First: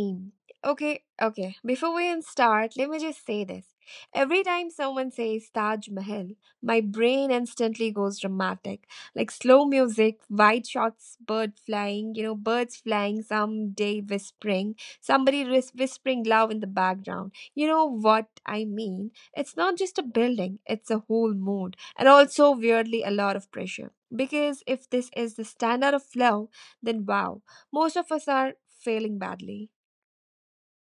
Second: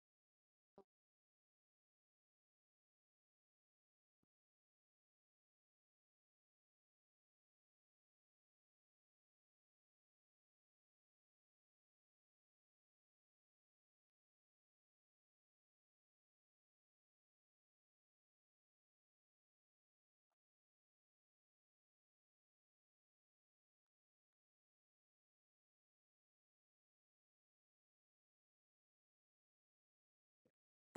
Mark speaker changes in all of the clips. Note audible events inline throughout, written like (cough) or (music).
Speaker 1: Reem. Okay, okay, before we even start, let me just say this. Every time someone says Taj Mahal, my brain instantly goes dramatic. Like slow music, white shots, bird flying, birds flying, someday whispering, whispering loud in the background. You know what I mean? It's not just a building, it's a whole mood. And also, weirdly, a lot of pressure. Because if this is the standard of flow, then wow, most of us are failing badly.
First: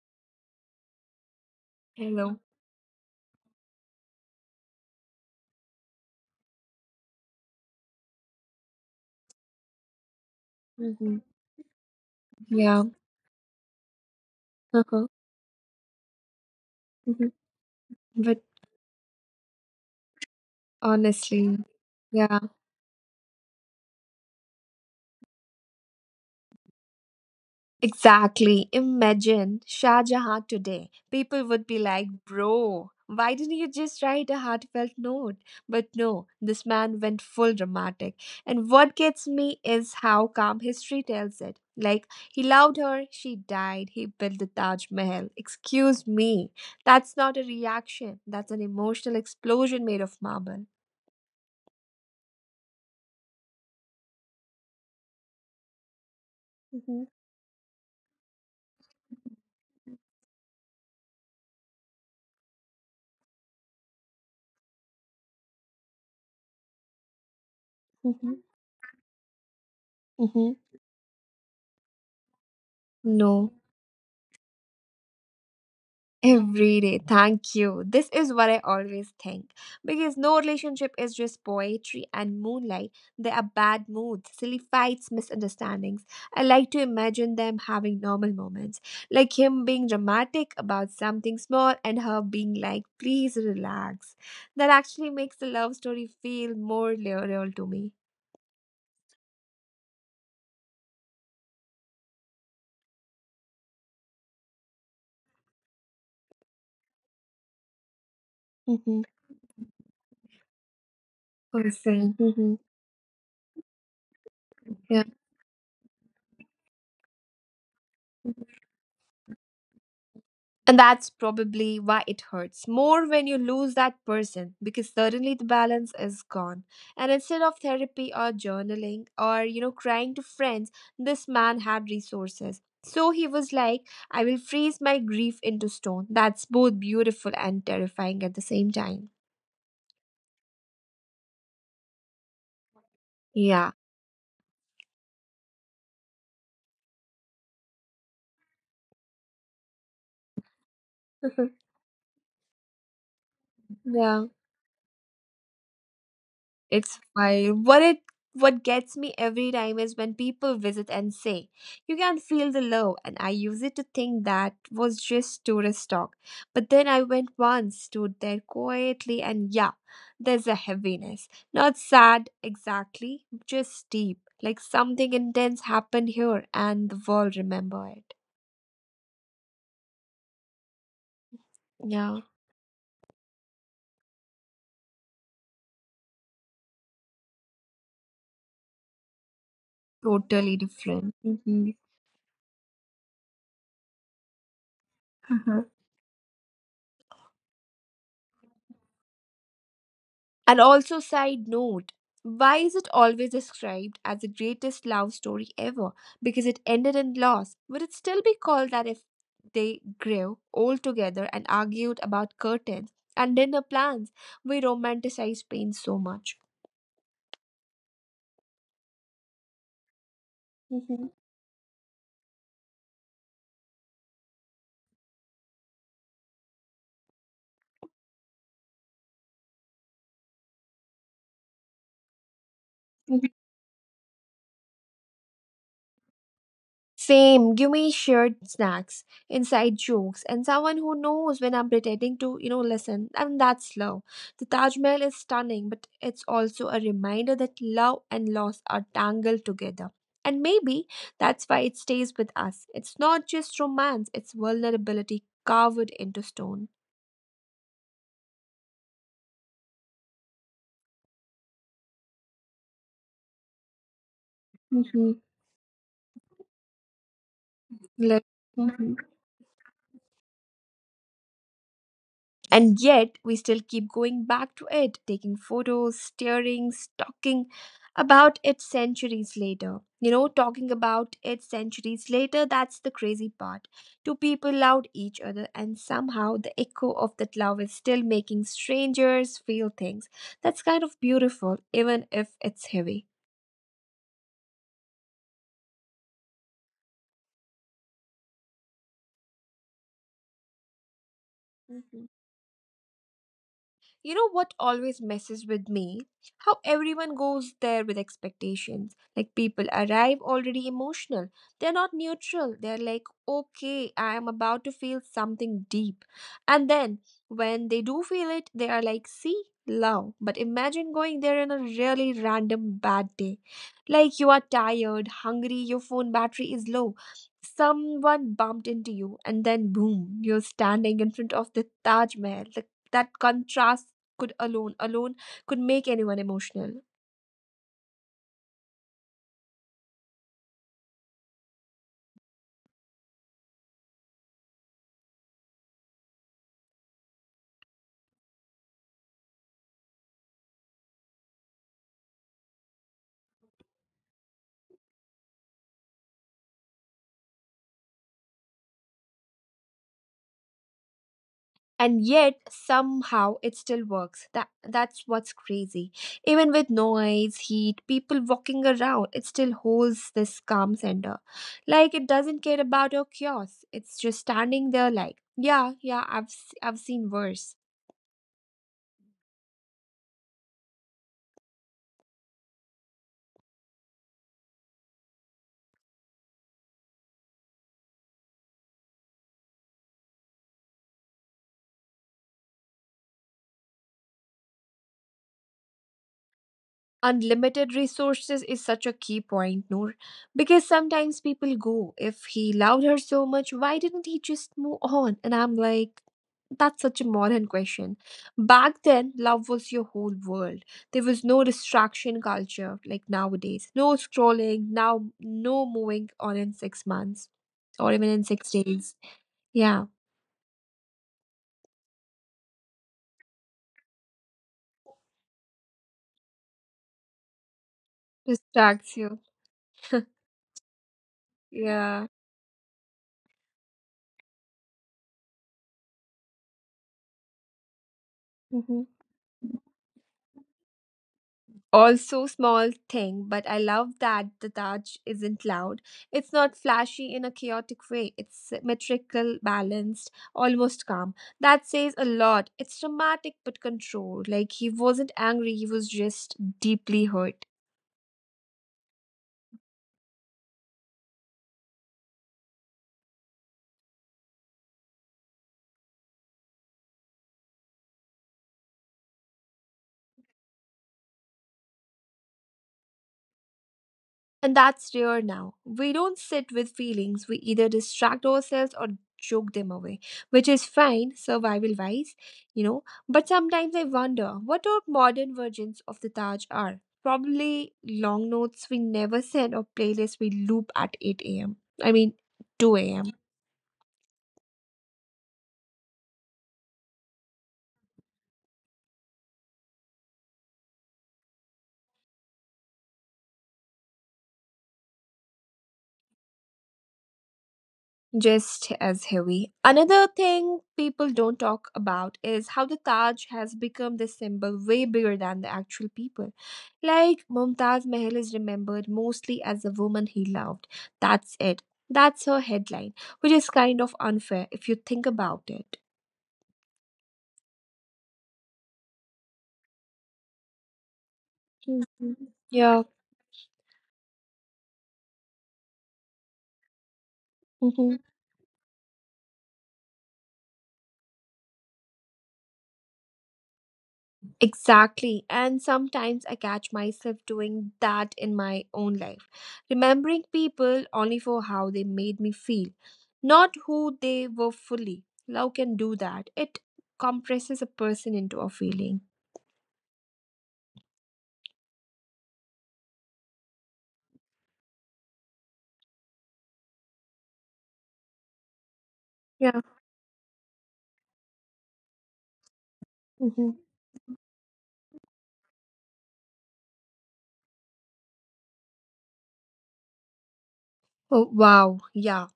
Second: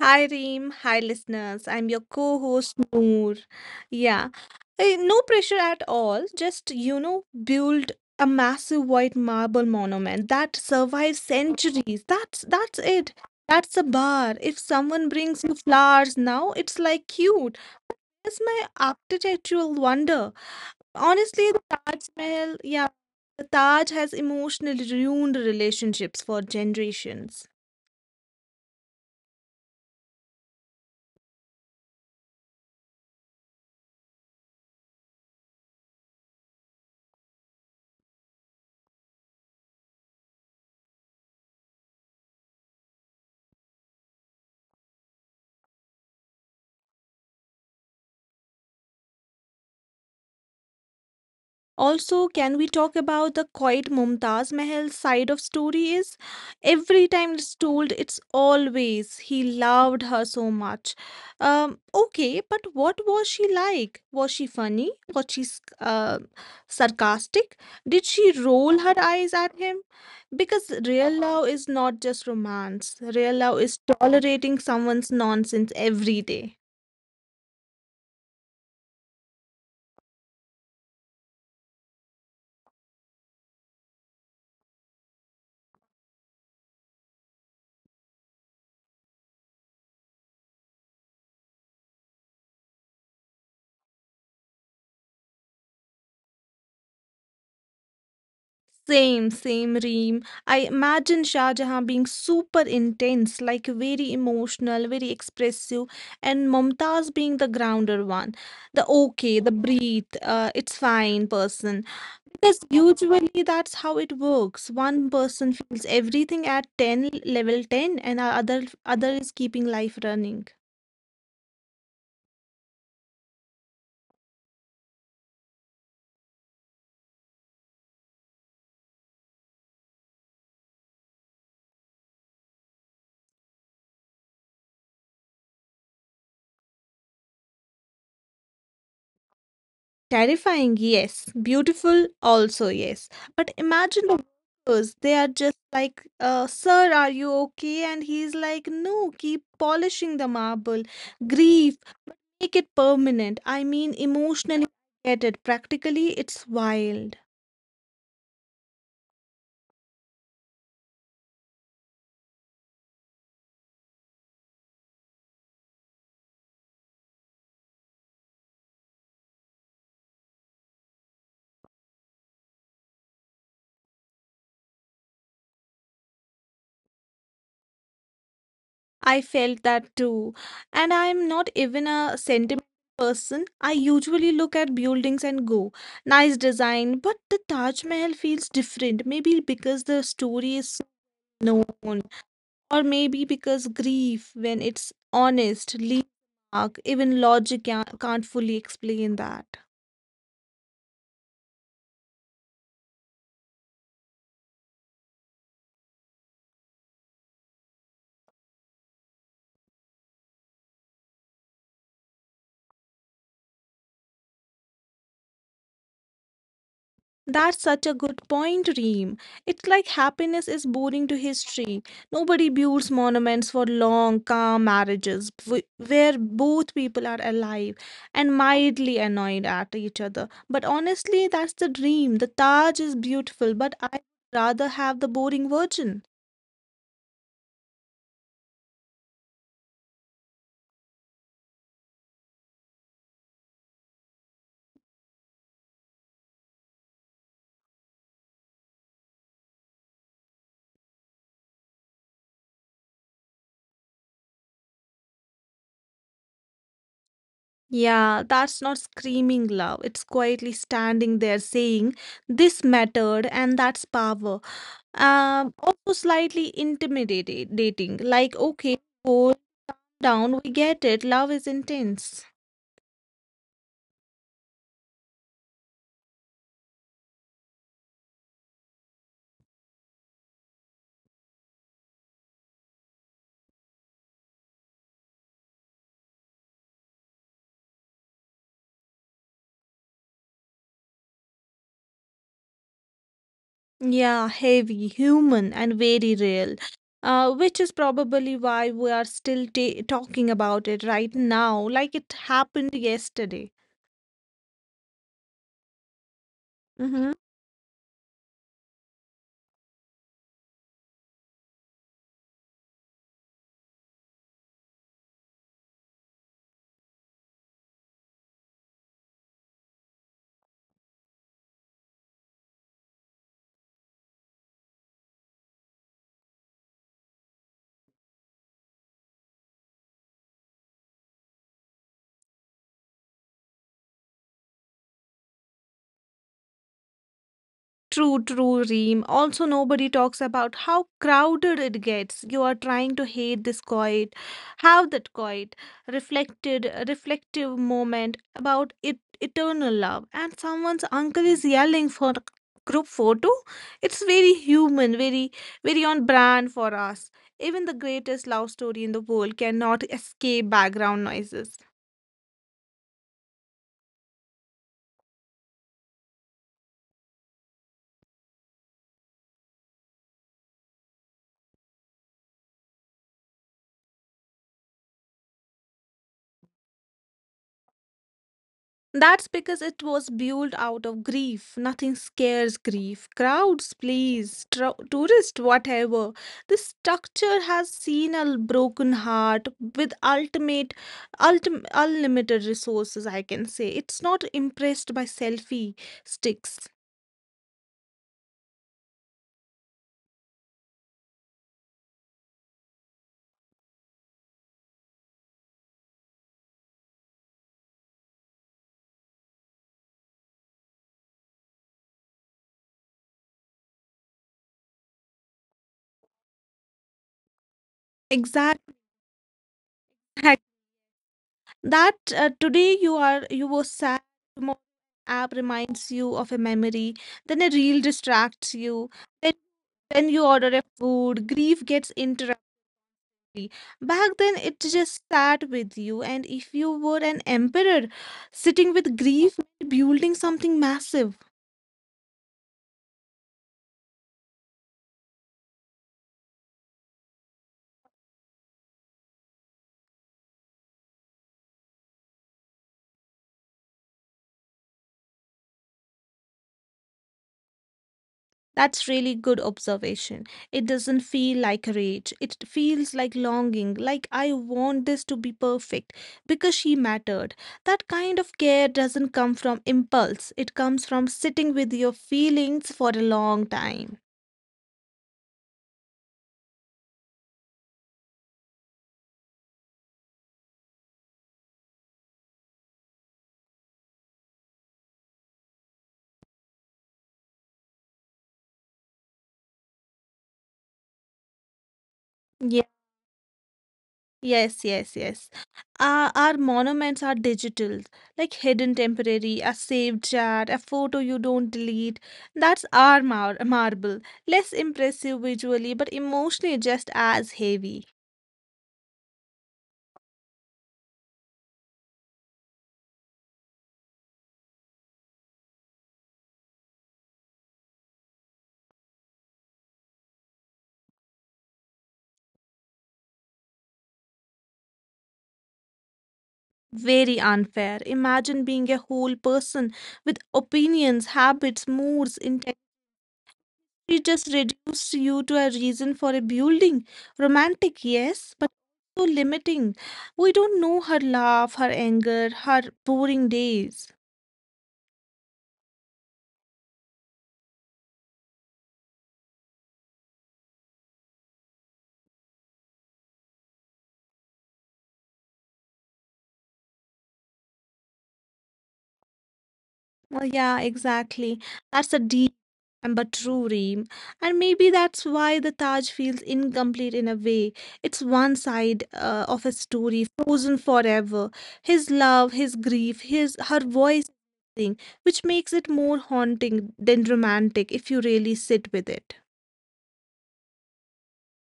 Speaker 2: Hi Reem, hi listeners. I'm your
Speaker 1: Hello.
Speaker 2: co-host Noor. Yeah. No pressure at all. Just, you know, build a massive white marble monument that
Speaker 1: hmm
Speaker 2: survives centuries. That's
Speaker 1: Yeah.
Speaker 2: it. That's a bar. If
Speaker 1: Uh-huh.
Speaker 2: someone brings you flowers now, it's like
Speaker 1: hmm
Speaker 2: cute. It's
Speaker 1: But
Speaker 2: my architectural wonder. Honestly,
Speaker 1: honestly,
Speaker 2: the Taj
Speaker 1: yeah.
Speaker 2: Mahal, yeah, the Taj has emotionally ruined relationships for generations.
Speaker 1: Exactly. Imagine Shah Jahan today. People would be like, bro, why didn't you just write a heartfelt note? But no, this man went full dramatic. And what gets me is how calm history tells it. Like, he loved her, she died, he built the Taj Mahal. Excuse me. That's not a reaction, that's an emotional explosion made of marble.
Speaker 2: Also, can we talk about the quiet Mumtaz Mahal side of story is
Speaker 1: hmm
Speaker 2: every time it's told, it's always he loved her so much. Okay, but what was she like? Was she funny? Was she sarcastic? Did she
Speaker 1: hmm
Speaker 2: roll her eyes at him?
Speaker 1: hmm
Speaker 2: Because real love is not just romance. Real
Speaker 1: No.
Speaker 2: love is tolerating someone's nonsense every day.
Speaker 1: Every day, thank you. This is what I always think. Because no relationship is just poetry and moonlight. There are bad moods, silly fights, misunderstandings. I like to imagine them having normal moments, like him being dramatic about something small and her being like, please relax. That actually makes the love story feel more real to me.
Speaker 2: Same reem. I imagine Shah Jahan being super intense, like very emotional, very expressive, and Mumtaz being the grounder one. The
Speaker 1: Mm-hmm.
Speaker 2: okay, the breathe, it's fine person.
Speaker 1: Person.
Speaker 2: Because
Speaker 1: Mm-hmm.
Speaker 2: usually that's how it works. One person feels everything at 10, level 10, and our other is keeping life running.
Speaker 1: And that's probably why it hurts more when you lose that person because suddenly the balance is gone. And instead of therapy or journaling or, you know, crying to friends, this man had resources. So he was like, I will freeze my grief into stone. That's both beautiful and terrifying at the same time.
Speaker 2: Terrifying, yes. Beautiful, also, yes. But
Speaker 1: Yeah.
Speaker 2: imagine the workers, they are just like, Sir, are you okay? And he's like, No, keep polishing the marble.
Speaker 1: (laughs)
Speaker 2: Grief, make it permanent. I mean,
Speaker 1: Yeah.
Speaker 2: emotionally, I get it. Practically, it's
Speaker 1: It's
Speaker 2: wild.
Speaker 1: fine. What gets me every time is when people visit and say, "You can feel the love," and I use it to think that was just tourist talk. But then I went once, stood there quietly, and yeah, there's a heaviness. Not sad exactly, just deep. Like something intense happened here, and the world remember it.
Speaker 2: I felt that too. And I'm not
Speaker 1: Yeah,
Speaker 2: even a sentiment person. I usually look at buildings and go, Nice design. But the Taj Mahal feels different. Maybe
Speaker 1: totally
Speaker 2: because the
Speaker 1: different.
Speaker 2: story is so known. Or maybe because grief, when it's honest, leaves a mark, even logic can't fully explain that.
Speaker 1: And also, side note, why is it always described as the greatest love story ever? Because it ended in loss. Would it still be called that if they grew old together and argued about curtains and dinner plans? We romanticize pain so much.
Speaker 2: That's such a good point, Reem. It's like
Speaker 1: Mhm.
Speaker 2: happiness is boring to history. Nobody builds monuments for long, calm marriages where both people are alive and mildly annoyed at each other. But honestly, that's the dream. The Taj is beautiful, but I would rather have the boring version.
Speaker 1: Same. Give me shared snacks, inside jokes, and someone who knows when I'm pretending to, listen. And that's love. The Taj Mahal is stunning, but it's also a reminder that love and loss are tangled together. And maybe that's why it stays with us. It's not just romance, it's vulnerability carved into stone.
Speaker 2: Yeah, that's not screaming love. It's quietly standing there saying, This mattered, and that's power.
Speaker 1: Mm-hmm.
Speaker 2: Also slightly intimidating, like, okay, cool down, we get it. Love is intense.
Speaker 1: And yet, we still keep going back to it, taking photos, staring, talking about it centuries later. That's the crazy part. Two people loved each other, and somehow the echo of that love is still making strangers feel things. That's kind of beautiful, even if it's heavy.
Speaker 2: Yeah, heavy, human, and very real. Which is probably why we are still ta talking about it right now, like it happened yesterday.
Speaker 1: You know what always messes with me? How
Speaker 2: Mm-hmm.
Speaker 1: everyone goes there with expectations. Like people arrive already emotional. They're not neutral. They're like, okay, I am about to feel something deep. And then when they do feel it, they are like, see, love. But imagine going there on a really random bad day. Like you are tired, hungry, your phone battery is low. Someone bumped into you, and then boom, you're standing in front of the Taj Mahal. The That contrast could alone alone could make anyone emotional.
Speaker 2: True, Reem. Also, nobody talks about how crowded it gets. You are trying to have that quiet, reflective moment about it, eternal love, and someone's uncle is yelling for group photo. It's very human, very on brand for us. Even the greatest love story in the world cannot escape background noises.
Speaker 1: And yet somehow it still works. That's what's crazy. Even with noise, heat, people walking around, it still holds this calm center. Like it doesn't care about your chaos, it's just standing there like, yeah, yeah, I've seen worse.
Speaker 2: That's because it was built out of grief. Nothing scares grief. Crowds, please, tourists, whatever. This structure has seen a broken heart with unlimited resources. I can say it's not impressed by selfie sticks.
Speaker 1: Unlimited resources is such a key point, Noor, because sometimes people go, if he loved her so much, why didn't he just move on? And I'm like, that's such a modern question. Back then, love was your whole world. There was no distraction culture like nowadays. No scrolling, now no moving on in six months or even in
Speaker 2: Exact
Speaker 1: six days. Yeah,
Speaker 2: That today you were sad. Tomorrow, app reminds you of a memory. Then a reel distracts you.
Speaker 1: distracts you.
Speaker 2: Then when you order a food, grief gets
Speaker 1: Yeah.
Speaker 2: interrupted exactly. Back then, it just sat with you, and if you were an emperor sitting
Speaker 1: Mm-hmm.
Speaker 2: with grief, building something massive.
Speaker 1: Also, small thing, but I love that the Taj isn't loud. It's not flashy in a chaotic way, it's symmetrical, balanced, almost calm. That says a lot. It's dramatic but controlled, like he wasn't angry, he was just deeply hurt.
Speaker 2: That's really good observation. It doesn't feel like rage. It feels like longing, like I want this to be perfect because she mattered. That kind of care doesn't come from impulse, it comes from sitting with your feelings for a long time.
Speaker 1: And that's rare now. We don't sit with feelings, we either distract ourselves or joke them away, which is fine, survival wise, you know. But sometimes I wonder what our modern versions of the Taj are. Probably long notes we never send or playlists we loop at 8 a.m. I mean,
Speaker 2: Yeah.
Speaker 1: 2 a.m.
Speaker 2: Yes, yes, yes. Our monuments are digital, like hidden temporary, a saved chat, a photo you don't delete. That's our marble. Less impressive visually, but emotionally just as heavy.
Speaker 1: Just as heavy. Another thing people don't talk about is how the Taj has become this symbol way bigger than the actual people. Like Mumtaz Mahal is remembered mostly as the woman he loved. That's it. That's her headline, which is kind of unfair if you think about it.
Speaker 2: Very unfair. Imagine being a whole person with opinions, habits,
Speaker 1: Mhm.
Speaker 2: moods,
Speaker 1: Yeah.
Speaker 2: she just reduced you to a reason for a building.
Speaker 1: Mhm.
Speaker 2: Romantic, yes, but so limiting. We don't know her laugh, her anger, her boring days.
Speaker 1: Exactly. And sometimes I catch myself doing that in my own life, remembering people only for how they made me feel, not who they were fully. Love can do that. It compresses a person into a feeling.
Speaker 2: Well, yeah, exactly. That's a deep and but true ream. And maybe that's why the Taj feels incomplete in a way. It's
Speaker 1: Yeah.
Speaker 2: one side of a story, frozen forever. His
Speaker 1: hmm
Speaker 2: love, his grief, his her voice, thing, which makes it more haunting than romantic if you really sit with it.
Speaker 1: Oh, wow. Yeah.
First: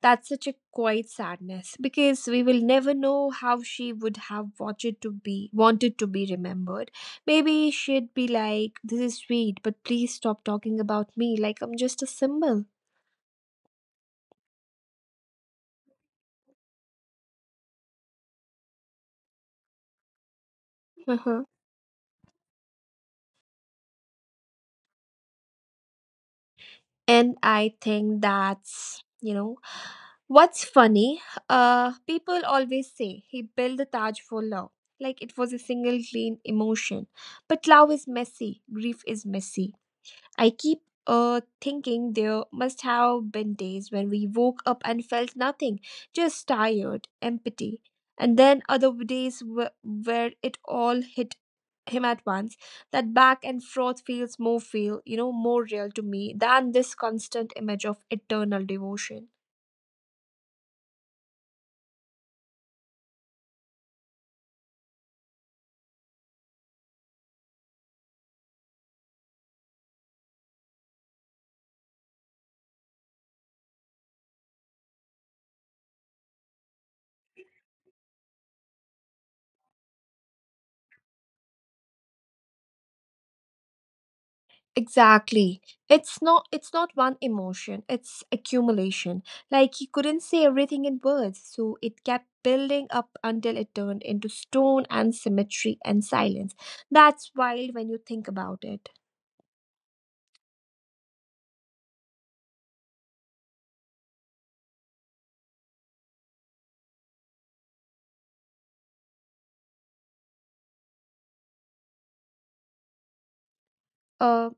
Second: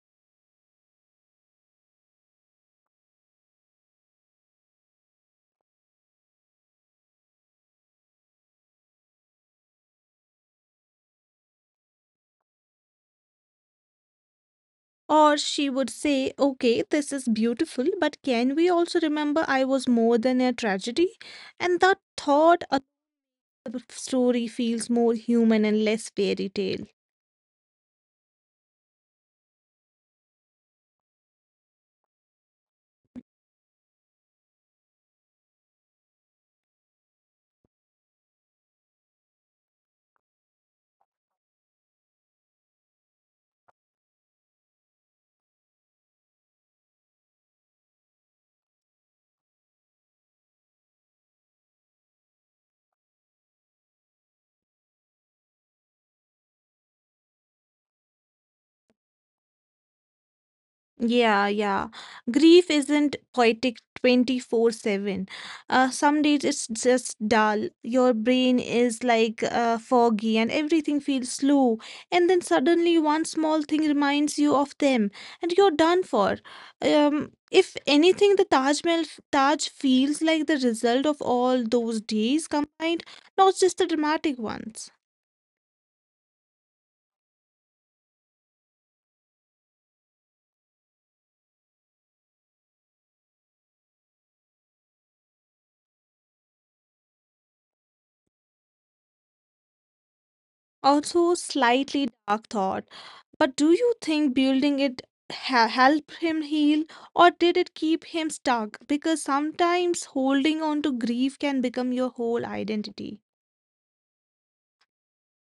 Speaker 1: That's such a quiet sadness because we will never know how she would have wanted to be remembered. Maybe she'd be like, "This is sweet, but please stop talking about me like I'm just a symbol."
Speaker 2: Or she would say, Okay, this is beautiful, but can we also remember I was more than a tragedy? And that
Speaker 1: Uh-huh.
Speaker 2: thought a story feels more human and less fairy tale.
Speaker 1: And I think that's what's funny. People always say he built the Taj for love, like it was a single clean emotion, but love is messy. Grief is messy. I keep thinking there must have been days when we woke up and felt nothing, just tired, empty. And then other days where it all hit him at once. That back and forth feels more feel, you know, more real to me than this constant image of eternal devotion.
Speaker 2: Yeah. Grief isn't poetic 24/7. Some days it's just dull. Your brain is like foggy and everything feels slow. And then suddenly one small thing reminds you of them and you're done for. If anything, the Taj feels like the result of all those days combined, not just the dramatic ones.
Speaker 1: Exactly. It's not one emotion, it's accumulation. Like he couldn't say everything in words, so it kept building up until it turned into stone and symmetry and silence. That's wild when you think about it.
Speaker 2: Also, slightly dark thought. But do you think building it helped him heal or did it keep him stuck? Because sometimes holding on to grief can become your whole identity,
Speaker 1: Uh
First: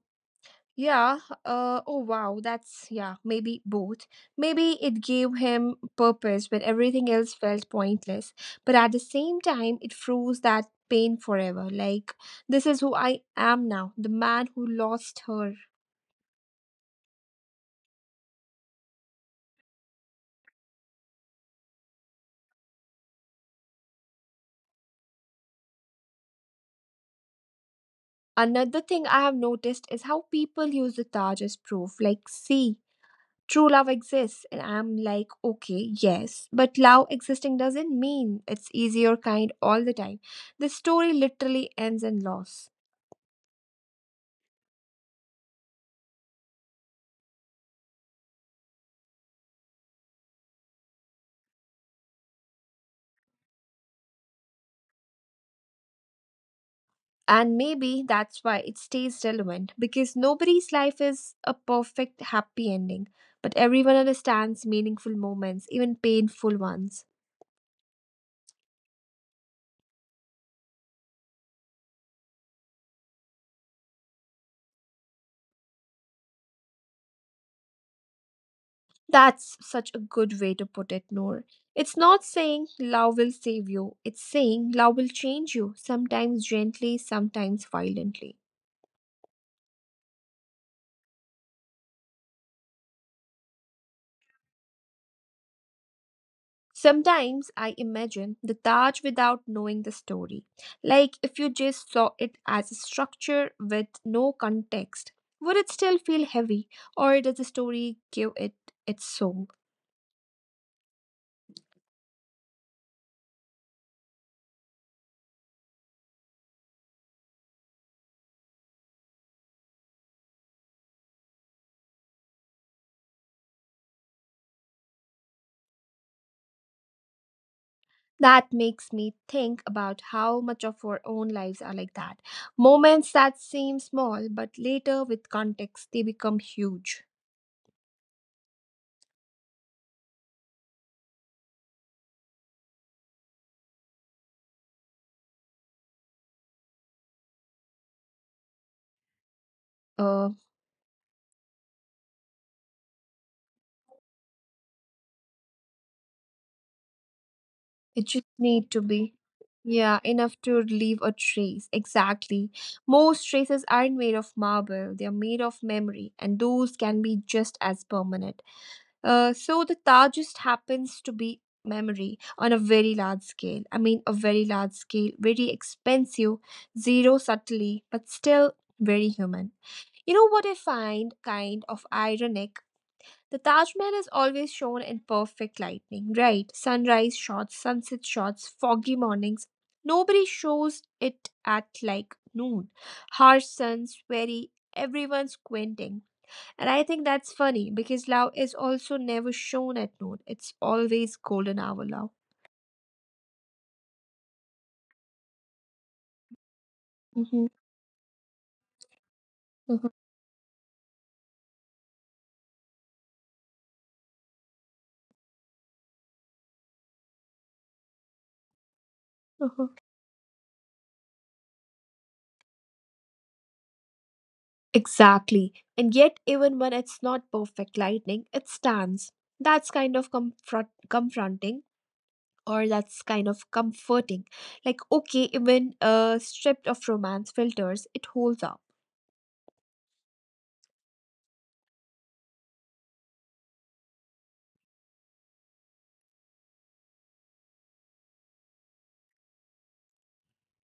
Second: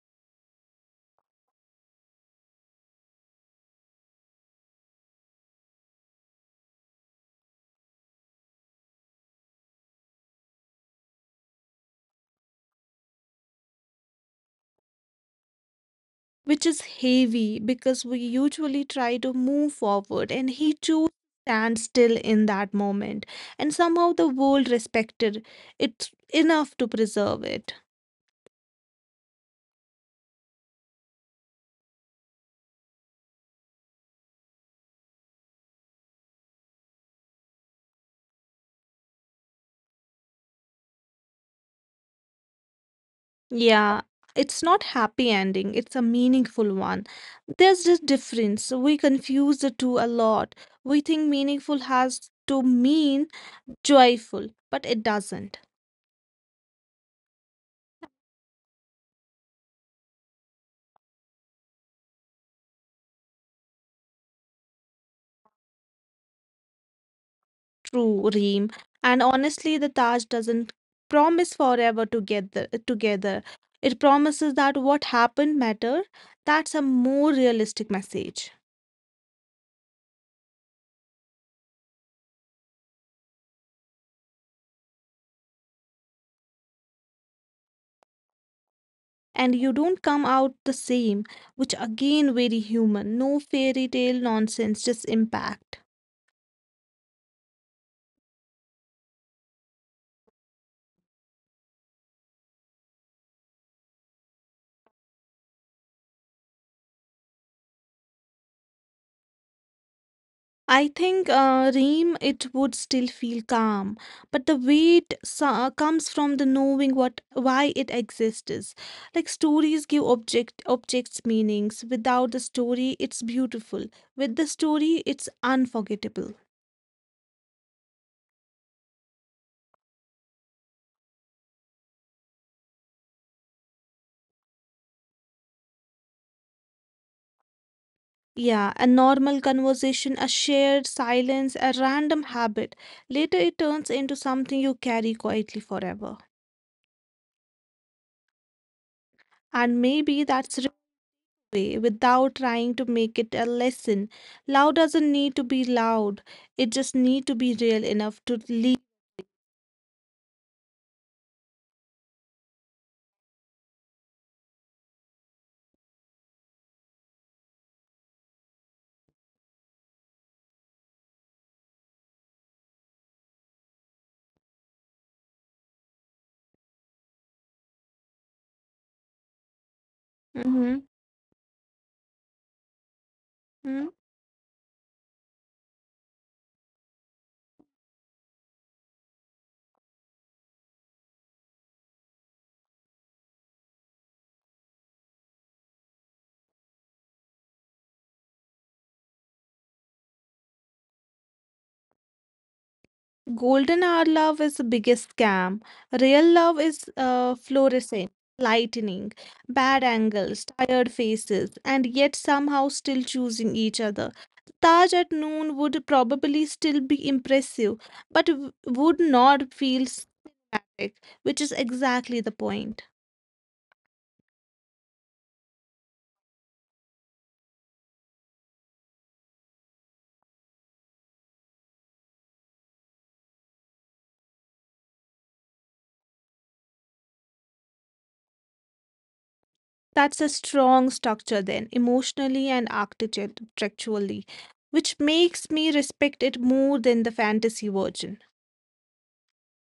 Speaker 1: yeah, oh wow, that's yeah, maybe both. Maybe it gave him purpose when everything else felt pointless, but at the same time it froze that pain forever. Like, this is who I am now, the man who lost her.
Speaker 2: which is heavy because we usually try to move forward and he chose to stand still in that moment and somehow the world respected it enough to preserve it.
Speaker 1: Another thing I have noticed is how people use the Taj as proof, like, see, true love exists. And I'm like, okay, yes, but love existing doesn't mean it's easy or kind all the time. The story literally ends in loss.
Speaker 2: Yeah, it's not happy ending, it's a meaningful one. There's this difference. We confuse the two a lot. We think meaningful has to mean joyful, but it doesn't.
Speaker 1: And maybe that's why it stays relevant, because nobody's life is a perfect happy ending, but everyone understands meaningful moments, even painful ones.
Speaker 2: True, Reem. And honestly, the Taj doesn't promise forever together together. It promises that what happened matter. That's a more realistic message.
Speaker 1: That's such a good way to put it, Noor. It's not saying love will save you, it's saying love will change you, sometimes gently, sometimes violently.
Speaker 2: And you don't come out the same, which again very human. No fairy tale nonsense, just impact.
Speaker 1: Sometimes I imagine the Taj without knowing the story. Like if you just saw it as a structure with no context, would it still feel heavy, or does the story give it its soul?
Speaker 2: I think Reem, it would still feel calm, but the weight comes from the knowing what why it exists. Like stories give objects meanings. Without the story, it's beautiful. With the story, it's unforgettable.
Speaker 1: That makes me think about how much of our own lives are like that. Moments that seem small, but later with context, they become huge.
Speaker 2: Yeah, a normal conversation, a shared silence, a random habit. Later, it turns into something you carry quietly forever.
Speaker 1: Uh,
Speaker 2: And maybe that's way without trying to make it a lesson. Love doesn't need to be loud. It
Speaker 1: it
Speaker 2: just
Speaker 1: just
Speaker 2: need to be
Speaker 1: need to
Speaker 2: real
Speaker 1: be,
Speaker 2: enough to leave.
Speaker 1: yeah, enough to leave a trace. Exactly. Most traces aren't made of marble; they are made of memory, and those can be just as permanent. So the Taj just happens to be memory on a very large scale. I mean, a very large scale, very expensive, zero subtlety, but still very human. You know what I find kind of
Speaker 2: Mhm.
Speaker 1: ironic? The Taj Mahal is always shown
Speaker 2: Mm.
Speaker 1: in perfect lighting, right? Sunrise shots, sunset shots, foggy mornings. Nobody shows it at like noon. Harsh suns, very everyone's squinting. And I think that's funny because love is also never shown at noon. It's always golden hour love.
Speaker 2: Golden hour love is the biggest scam. Real
Speaker 1: hmm
Speaker 2: love is fluorescent,
Speaker 1: hmm
Speaker 2: lightning, bad angles, tired faces, and yet somehow still choosing each other. Taj at noon would probably still be impressive, but
Speaker 1: hmm
Speaker 2: would not feel cinematic. Which is exactly the point.
Speaker 1: Exactly. And yet, even when it's not perfect lightning, it stands. That's kind of confronting, or that's kind of comforting. Like, okay, even stripped of romance filters, it holds up.
Speaker 2: That's a strong structure, then, emotionally and architecturally, which makes me respect it more than the fantasy version.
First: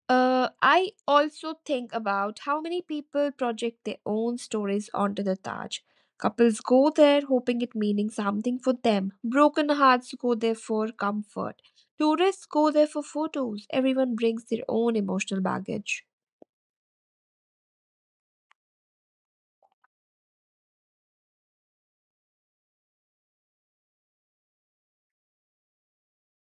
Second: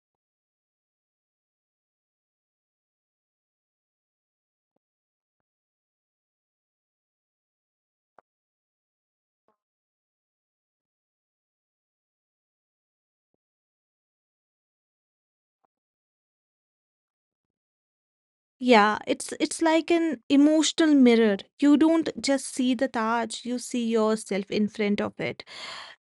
Speaker 1: I also think about how many people project their own stories onto the Taj. Couples go there hoping it meaning something for them. Broken hearts go there for comfort. Tourists go there for photos. Everyone brings their own emotional baggage.
Speaker 2: Yeah, it's like an emotional mirror. You don't just see the Taj, you see yourself in front of it.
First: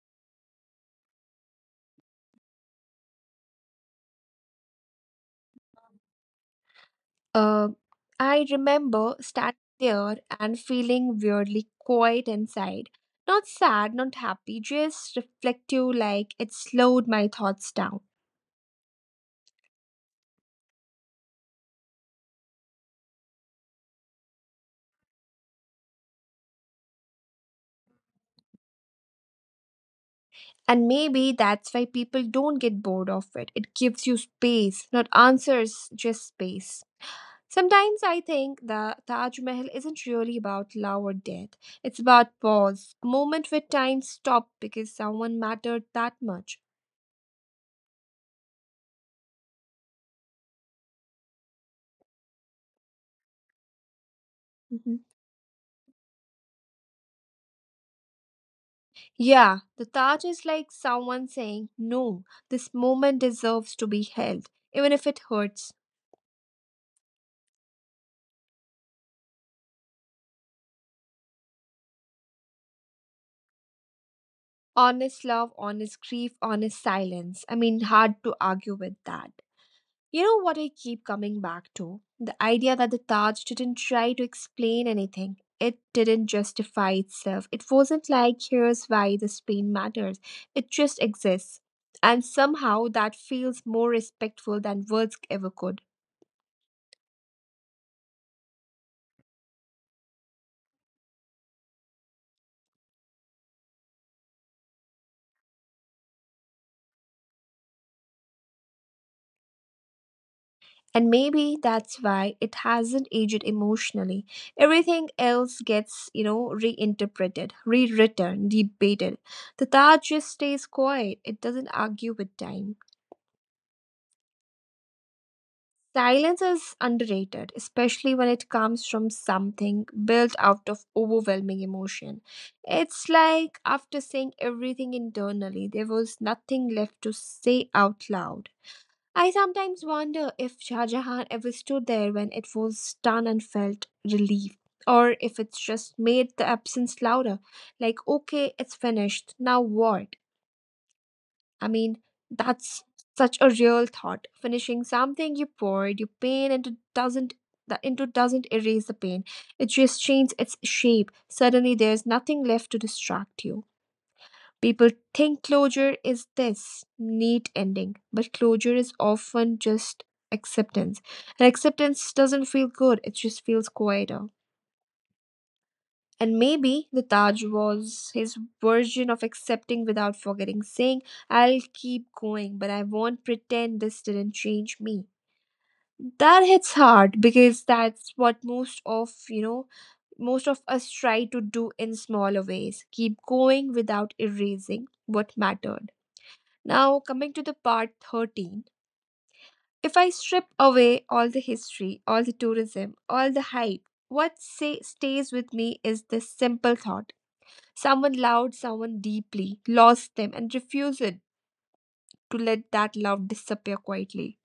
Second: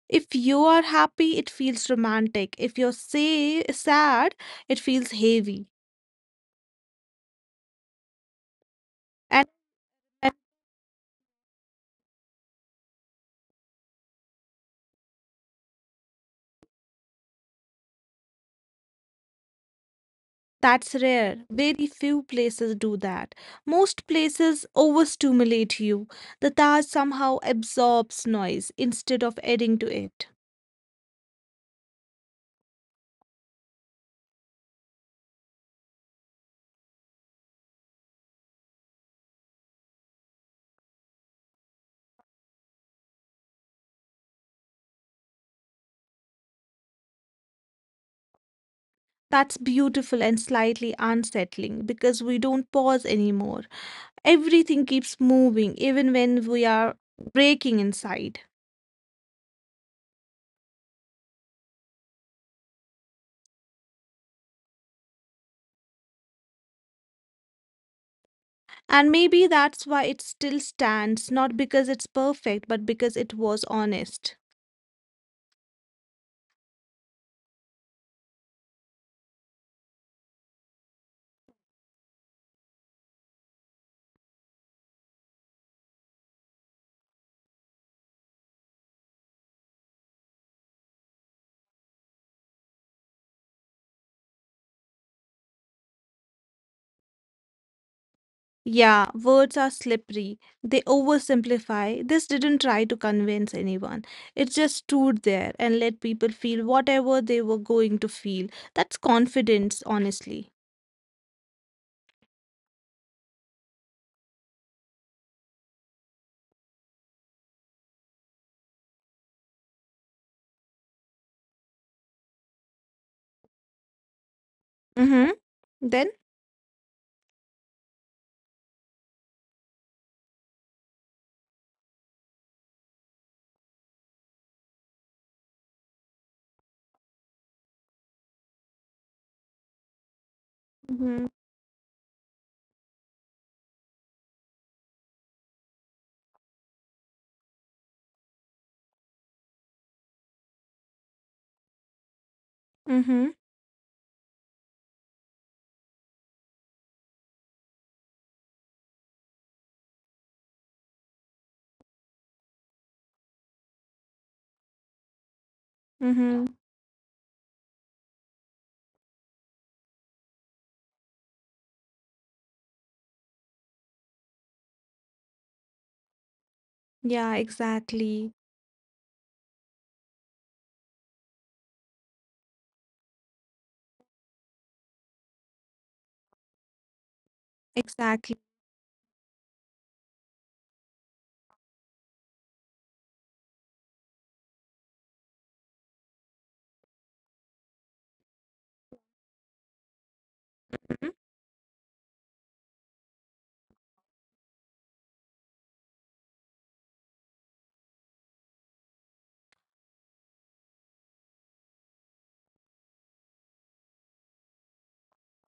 Speaker 2: If you are happy, it feels romantic. If you're say sad, it feels heavy.
Speaker 1: Uh, I remember
Speaker 2: And
Speaker 1: standing there and feeling weirdly quiet inside. Not sad, not happy, just reflective, like it slowed my thoughts down.
Speaker 2: That's rare. Very few places do that. Most places overstimulate you. The Taj somehow absorbs noise instead of adding to it.
Speaker 1: And maybe that's why people don't get bored of it. It gives you space, not answers, just space. Sometimes I think the Taj Mahal isn't really about love or death. It's about pause, a moment where time stopped because someone mattered that much.
Speaker 2: That's beautiful and slightly unsettling because we don't pause anymore. Everything keeps
Speaker 1: Mhm.
Speaker 2: moving even when we are breaking inside
Speaker 1: Yeah, the Taj is like someone saying, no, this moment deserves to be held, even if it hurts.
Speaker 2: and maybe that's why it still stands not because it's perfect but because it was honest.
Speaker 1: Honest love, honest grief, honest silence. Hard to argue with that. You know what I keep coming back to? The idea that the Taj didn't try to explain anything. It didn't justify itself. It wasn't like, here's why this pain matters. It just exists. And somehow that feels more respectful than words ever could.
Speaker 2: Yeah, words are slippery, they oversimplify. This didn't try to convince anyone, it just stood there and let people feel whatever they were going to feel. That's confidence honestly.
Speaker 1: And maybe that's why it hasn't aged emotionally. Everything else gets, reinterpreted, rewritten, debated. The Taj just stays quiet. It doesn't argue with time.
Speaker 2: Mhm. Then?
Speaker 1: Silence is underrated, especially when it comes from something built out of overwhelming emotion. It's like after saying everything internally, there was nothing left to say out loud. I sometimes wonder if
Speaker 2: Mhm.
Speaker 1: Shah Jahan ever stood there when it was done and felt relief, or if it's just made the absence louder. Like, okay, it's finished, now what? I mean,
Speaker 2: Mhm.
Speaker 1: that's such a real thought. Finishing something you poured, your pain into doesn't erase the pain. It just changes its shape. Suddenly there's nothing left to distract you. People think
Speaker 2: Mhm.
Speaker 1: closure is this neat ending, but closure is often just acceptance. And acceptance doesn't feel good, it just feels quieter. And
Speaker 2: Yeah,
Speaker 1: maybe the Taj
Speaker 2: exactly.
Speaker 1: was his version of accepting without forgetting, saying, I'll keep going, but I won't pretend this didn't change me. That hits hard
Speaker 2: Exactly.
Speaker 1: because that's what most of, most of us try to do in smaller ways. Keep going without erasing what mattered. Now, coming to the part 13. If I strip away all the history, all the tourism, all the hype, what say, stays with me is this simple thought. Someone loved someone deeply, lost them, and refused it to let that love disappear quietly.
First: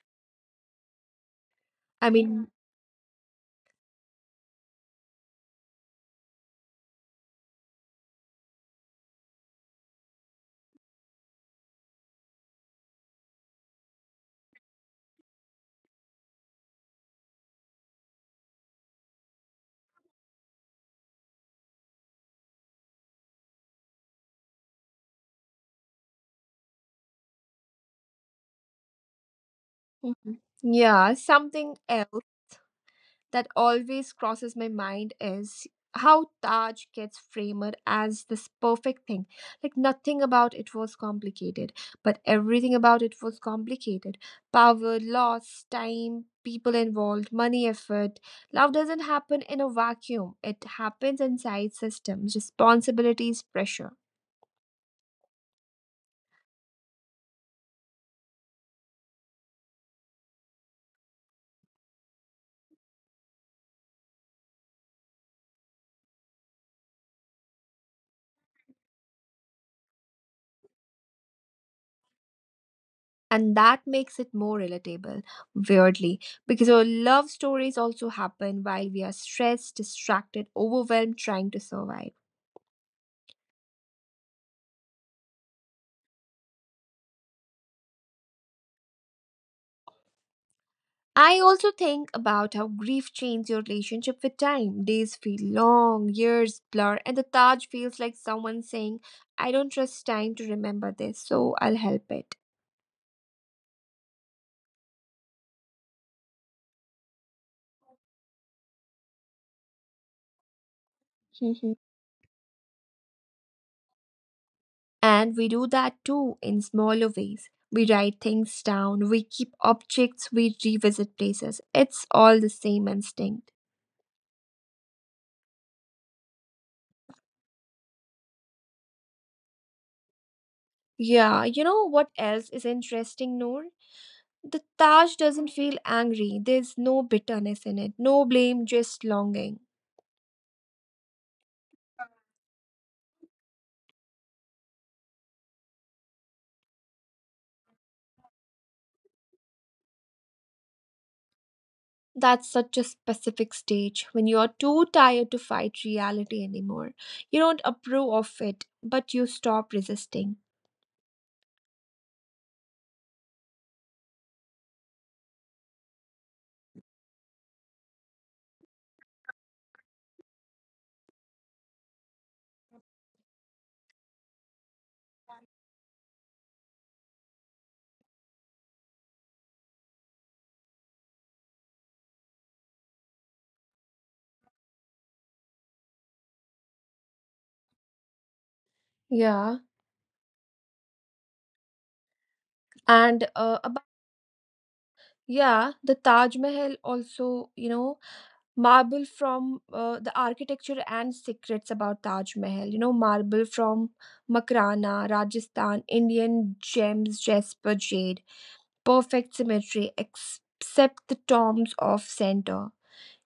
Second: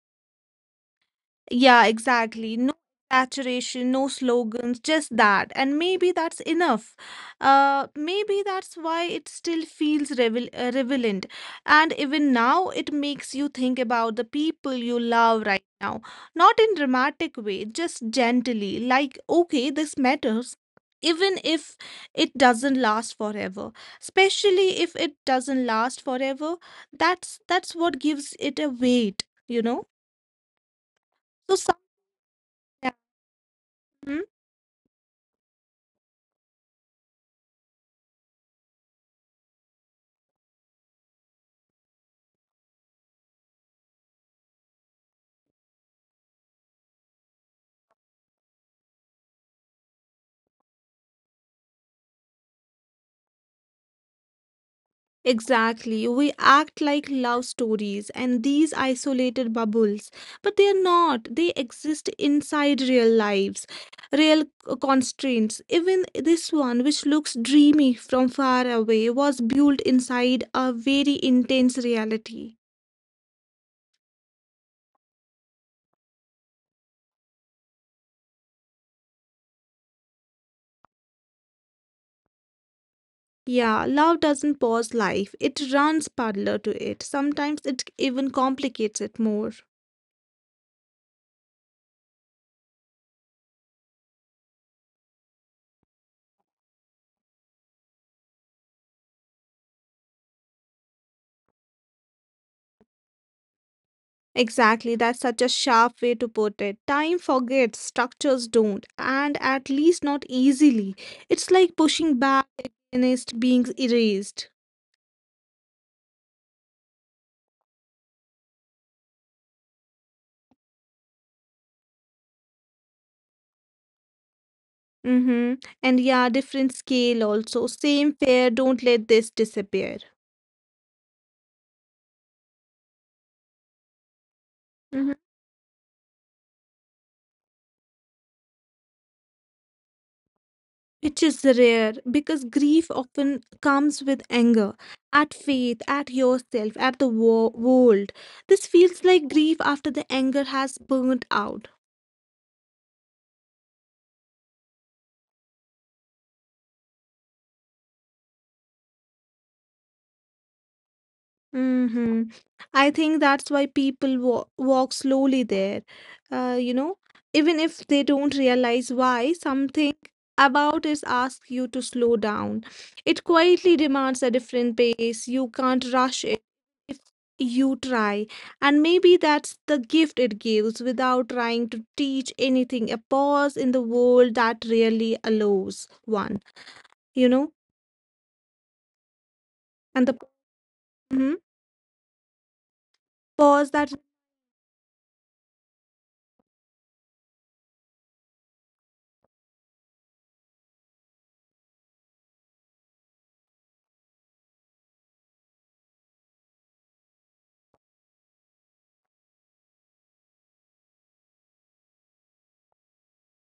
Speaker 2: Yeah,
Speaker 1: I mean,
Speaker 2: exactly. No saturation, no slogans, just that. And maybe that's enough. Maybe that's why it still feels revel relevant. And even now, it makes you think about the people you love right now. Not in dramatic way, just gently. Like, okay, this matters. Even if it doesn't last forever, especially if it doesn't last forever, that's what gives it a weight, you know?
Speaker 1: Mhm. Yeah,
Speaker 2: So
Speaker 1: something else
Speaker 2: sometimes.
Speaker 1: that always crosses my mind is how Taj gets framed as this perfect thing. Like, nothing about it was complicated, but everything about it was complicated: power, loss, time, people involved, money, effort. Love doesn't happen in a vacuum, it happens inside systems, responsibilities, pressure.
Speaker 2: Exactly. We act like love stories and these isolated bubbles, but they are not. They exist inside real lives, real constraints. Even this one, which looks dreamy from far away, was built inside a very intense reality.
Speaker 1: And that makes it more relatable, weirdly, because our love stories also happen while we are stressed, distracted, overwhelmed, trying to survive.
Speaker 2: Yeah, love doesn't pause life, it runs parallel to it. Sometimes it even complicates it more.
Speaker 1: I also think about how grief changes your relationship with time. Days feel long, years blur, and the Taj feels like someone saying, I don't trust time to remember this, so I'll help it.
Speaker 2: Exactly, that's such a sharp way to put it. Time forgets, structures don't, and at least not easily. It's like
Speaker 1: (laughs)
Speaker 2: pushing back against being erased.
Speaker 1: And we do that too in smaller ways. We write things down, we keep objects, we revisit places. It's all the same instinct.
Speaker 2: Mm-hmm. And yeah, different scale also. Same fear, don't let this disappear.
Speaker 1: Yeah, you know what else is interesting, Noor? The
Speaker 2: Hmm.
Speaker 1: Taj doesn't feel angry. There's no bitterness in it, no blame, just longing.
Speaker 2: Which is rare because grief often comes with anger at faith, at yourself, at the world. This feels like grief after the anger has burned out.
Speaker 1: That's such a specific stage when you are too tired to fight reality anymore. You don't approve of it, but you stop resisting.
Speaker 2: Hmm. I think that's why people wa walk slowly there. You know, even if they don't realize why, something about it asks you to slow down. It quietly demands a different pace. You can't rush it if you try. And maybe that's the gift it gives without trying to teach anything. A pause in the world that really allows one, you know,
Speaker 1: Yeah,
Speaker 2: and the Mhm.
Speaker 1: and
Speaker 2: pause that.
Speaker 1: about Yeah, the Taj Mahal also, you know, marble from the architecture and secrets about Taj Mahal. You know, marble from Makrana, Rajasthan, Indian gems, jasper, jade, perfect symmetry, except the tombs of center.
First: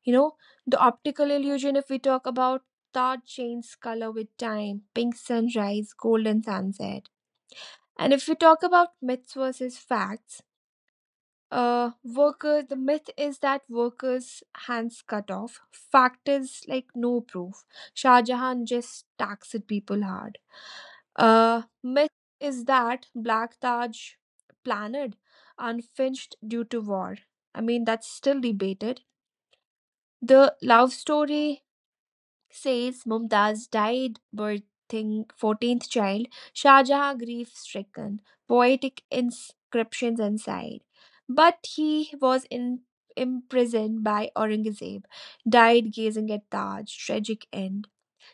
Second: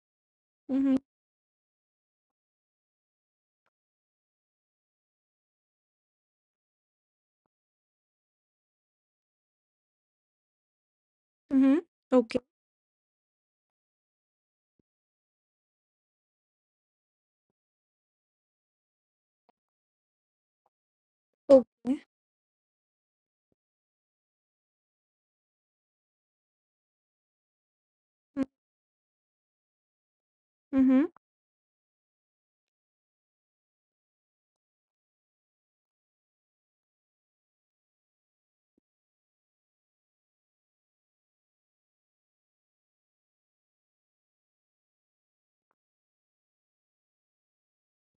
Speaker 1: You know, the
Speaker 2: Hmm.
Speaker 1: optical illusion, if we talk about Taj changes color with time, pink sunrise, golden sunset. And if we talk about myths versus facts,
Speaker 2: Hmm. Okay.
Speaker 1: workers. The myth is that workers hands cut off, fact is like no proof, Shah Jahan just taxed people hard.
Speaker 2: Okay.
Speaker 1: Myth is that black Taj planned, unfinished due to war. That's still
Speaker 2: Mm,
Speaker 1: debated. The love
Speaker 2: mhm,
Speaker 1: story says Mumtaz died birthing 14th child, Shah Jahan grief-stricken, poetic inscriptions inside. But he was imprisoned by Aurangzeb, died gazing at Taj, tragic end.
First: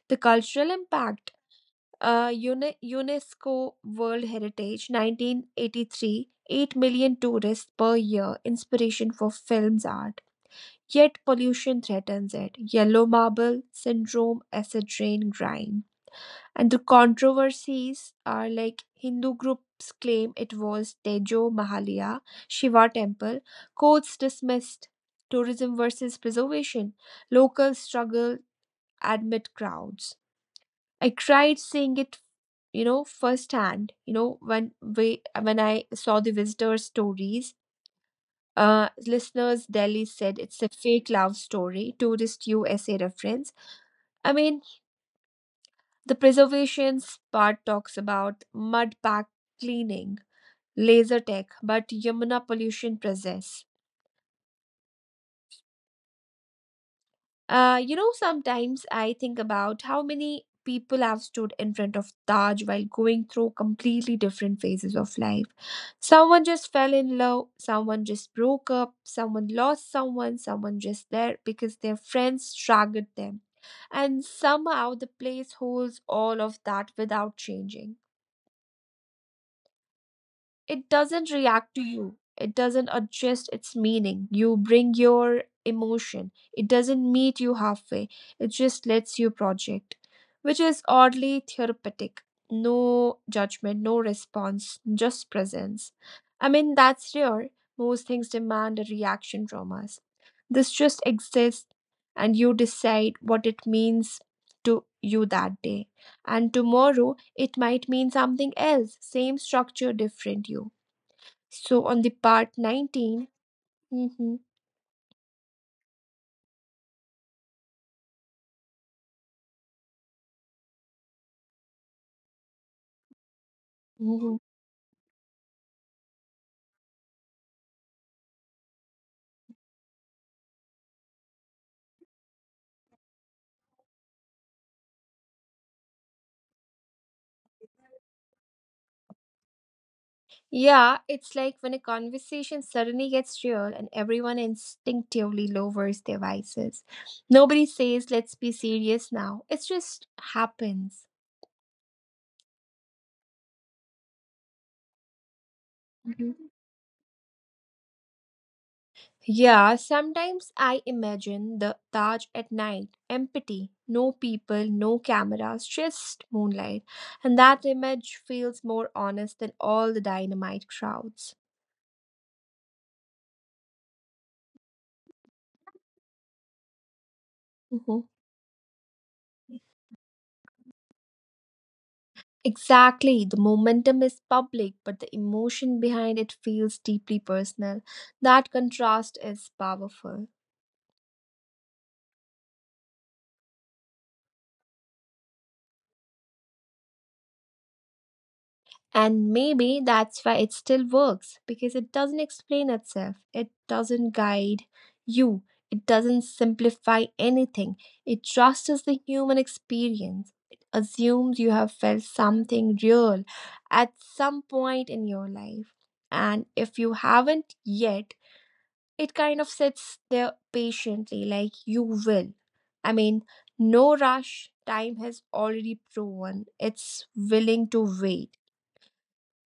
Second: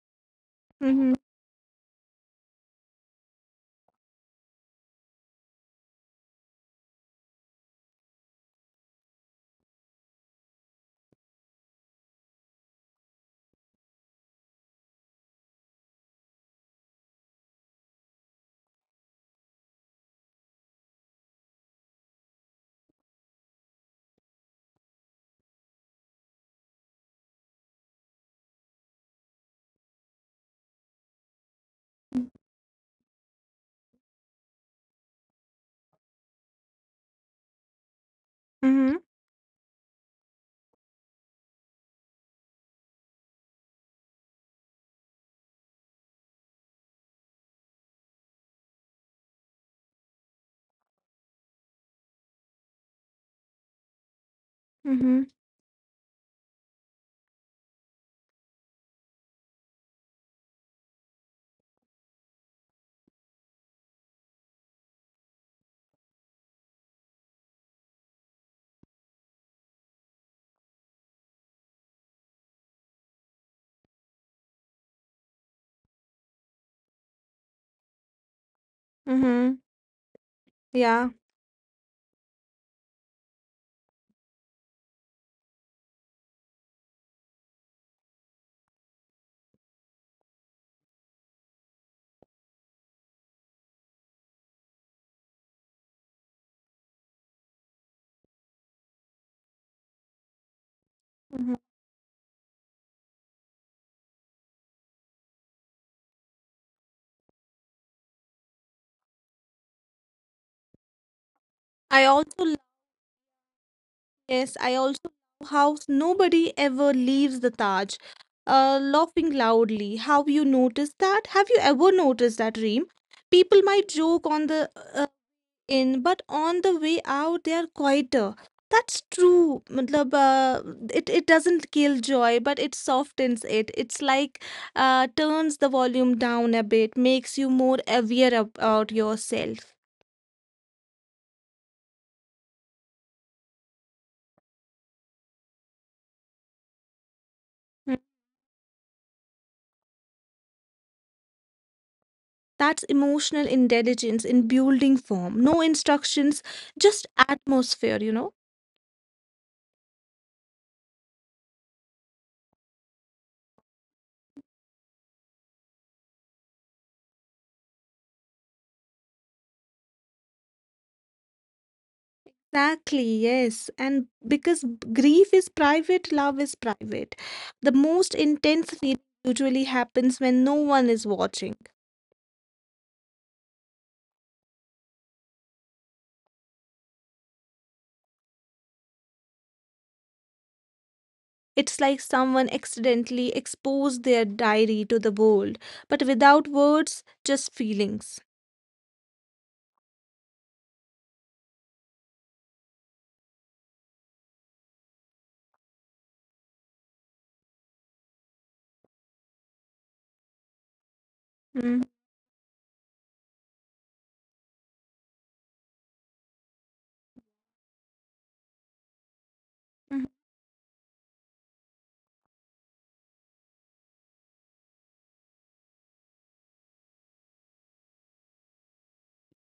Speaker 1: The cultural
Speaker 2: mhm,
Speaker 1: impact, UNESCO World Heritage 1983, 8 million tourists per year, inspiration for films art. Yet pollution threatens it. Yellow marble syndrome, acid rain, grime. And the controversies are like Hindu groups claim it was Tejo Mahalia Shiva temple. Courts dismissed. Tourism versus preservation. Locals struggle, admit crowds. I cried seeing it, you know, firsthand, you know, when we when I saw the visitor stories.
Speaker 2: mhm,
Speaker 1: Listeners, Delhi said it's a fake love story, tourist USA reference. I mean, the preservations part talks about mud pack cleaning, laser tech, but Yamuna pollution persists.
Speaker 2: mhm,
Speaker 1: You know, sometimes I think about how many people have stood in front of Taj while going through completely different phases of life. Someone just fell in love, someone just broke up, someone lost someone, someone just there because their friends dragged them. And somehow the place holds all of that without changing.
Speaker 2: mhm.
Speaker 1: It doesn't
Speaker 2: Yeah.
Speaker 1: react to you, it doesn't adjust its meaning. You bring your emotion, it doesn't meet you halfway, it just lets you project, which is oddly therapeutic. No judgment, no response, just presence. I mean, that's rare. Most things demand a reaction from us. This just exists,
Speaker 2: Mhm.
Speaker 1: and you decide what it means to you that day, and tomorrow it might mean something else, same structure, different you. So on the part
Speaker 2: I also love,
Speaker 1: 19, mhm,
Speaker 2: yes, I also love how nobody ever leaves the Taj, laughing loudly. How you notice that? Have you ever noticed that, Reem? People might
Speaker 1: mhm.
Speaker 2: joke on the in but on the way out they are quieter. That's true matlab, it doesn't kill joy but it softens it. It's like turns the volume down a bit, makes you more aware about yourself.
Speaker 1: yeah, it's like when a conversation suddenly gets real and everyone instinctively lowers their voices. Nobody
Speaker 2: Mm.
Speaker 1: says, let's be serious now. It just happens.
Speaker 2: That's emotional intelligence in building form, no instructions,
Speaker 1: Mhm.
Speaker 2: just atmosphere, you know.
Speaker 1: Yeah, sometimes I imagine the Taj at night, empty, no people, no cameras, just moonlight. And that image feels more honest than all the dynamite crowds.
Speaker 2: Exactly, yes, and because grief is private, love is private, the most
Speaker 1: Mhm.
Speaker 2: intense feeling usually happens when no one is watching.
Speaker 1: Exactly. The momentum is public, but the emotion behind it feels deeply personal. That contrast is powerful.
Speaker 2: It's like someone accidentally exposed their diary to the world, but without words, just feelings.
Speaker 1: And maybe that's why it still works, because it doesn't explain itself, it doesn't guide you, it doesn't simplify anything. It trusts the human experience. It assumes you have
Speaker 2: Mm,
Speaker 1: felt something real at some point in your life. And if you haven't yet, it kind of sits
Speaker 2: mhm.
Speaker 1: there patiently, like you will. I mean, no rush. Time has already proven it's willing to wait.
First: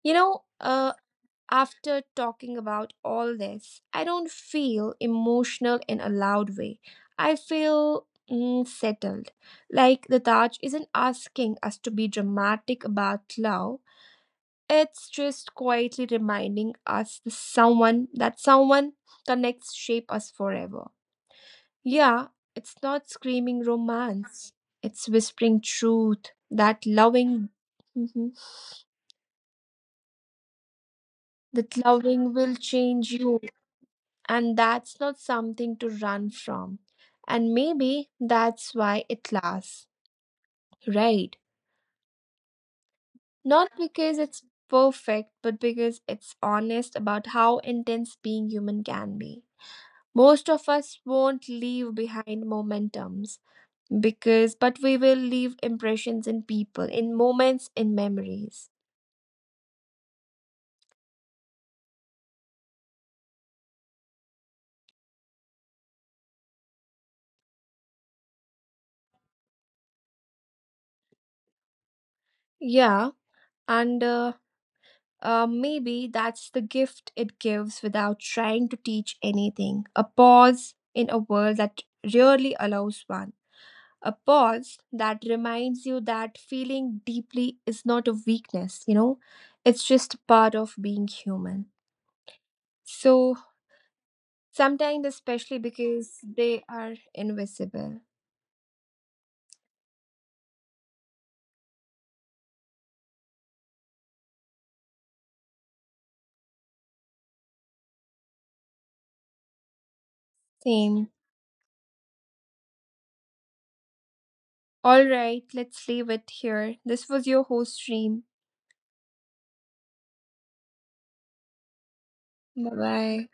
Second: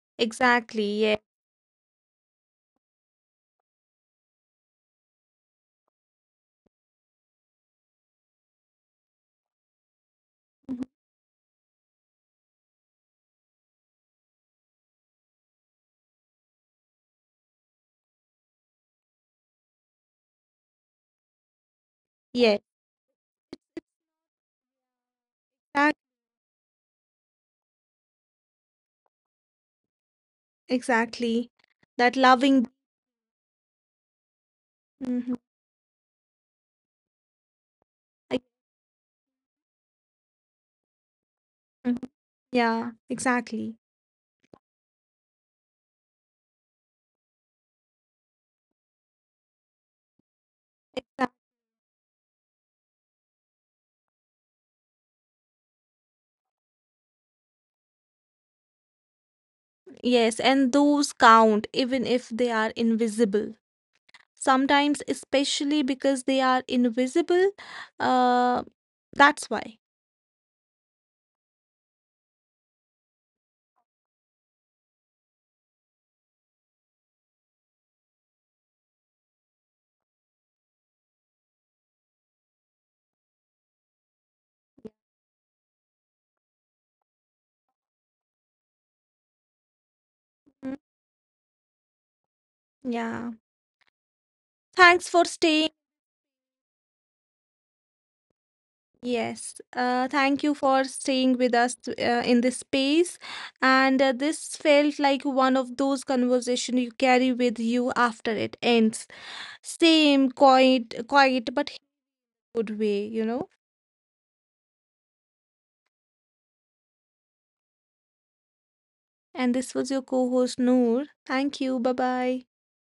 Speaker 1: You know, uh,
Speaker 2: Exactly, yeah.
Speaker 1: After talking about all this, I don't feel emotional in a loud way. I feel, mm, settled. Like the Taj isn't
Speaker 2: Mhm.
Speaker 1: asking us to be dramatic about love. It's just quietly reminding us the someone that someone connects shape us forever. Yeah, it's
Speaker 2: Yeah,
Speaker 1: not screaming romance. It's whispering truth
Speaker 2: that,
Speaker 1: that loving, Mhm. that
Speaker 2: exactly.
Speaker 1: loving will
Speaker 2: That
Speaker 1: change
Speaker 2: loving.
Speaker 1: you, and that's not something to
Speaker 2: Mhm.
Speaker 1: run from. And maybe that's
Speaker 2: I-
Speaker 1: why it lasts, right?
Speaker 2: mhm. Yeah,
Speaker 1: Not because
Speaker 2: exactly.
Speaker 1: it's perfect, but because it's honest about how intense being human can be. Most of us won't
Speaker 2: Exact-
Speaker 1: leave behind momentums because, but we will leave impressions in people, in moments, in memories.
Speaker 2: Yes, and those count even if they are invisible. Sometimes, especially because they are invisible, uh, that's why.
Speaker 1: Yeah, and maybe that's the gift it gives without trying to teach anything. A pause in a world that rarely allows one. A pause that reminds you that feeling deeply is not a weakness, you know, it's just part of being
Speaker 2: Mm,
Speaker 1: human. So,
Speaker 2: yeah.
Speaker 1: sometimes,
Speaker 2: Thanks for
Speaker 1: especially
Speaker 2: staying.
Speaker 1: because they are invisible.
Speaker 2: Yes, thank you for staying with us in this space. And this felt like one of those conversations you carry with you after it ends. Same,
Speaker 1: Same.
Speaker 2: quiet, but good way, you know.
Speaker 1: All right, let's leave it here. This was your host, Stream.
Speaker 2: And this was your co-host Noor. Thank you. Bye
Speaker 1: Bye
Speaker 2: bye.
Speaker 1: bye.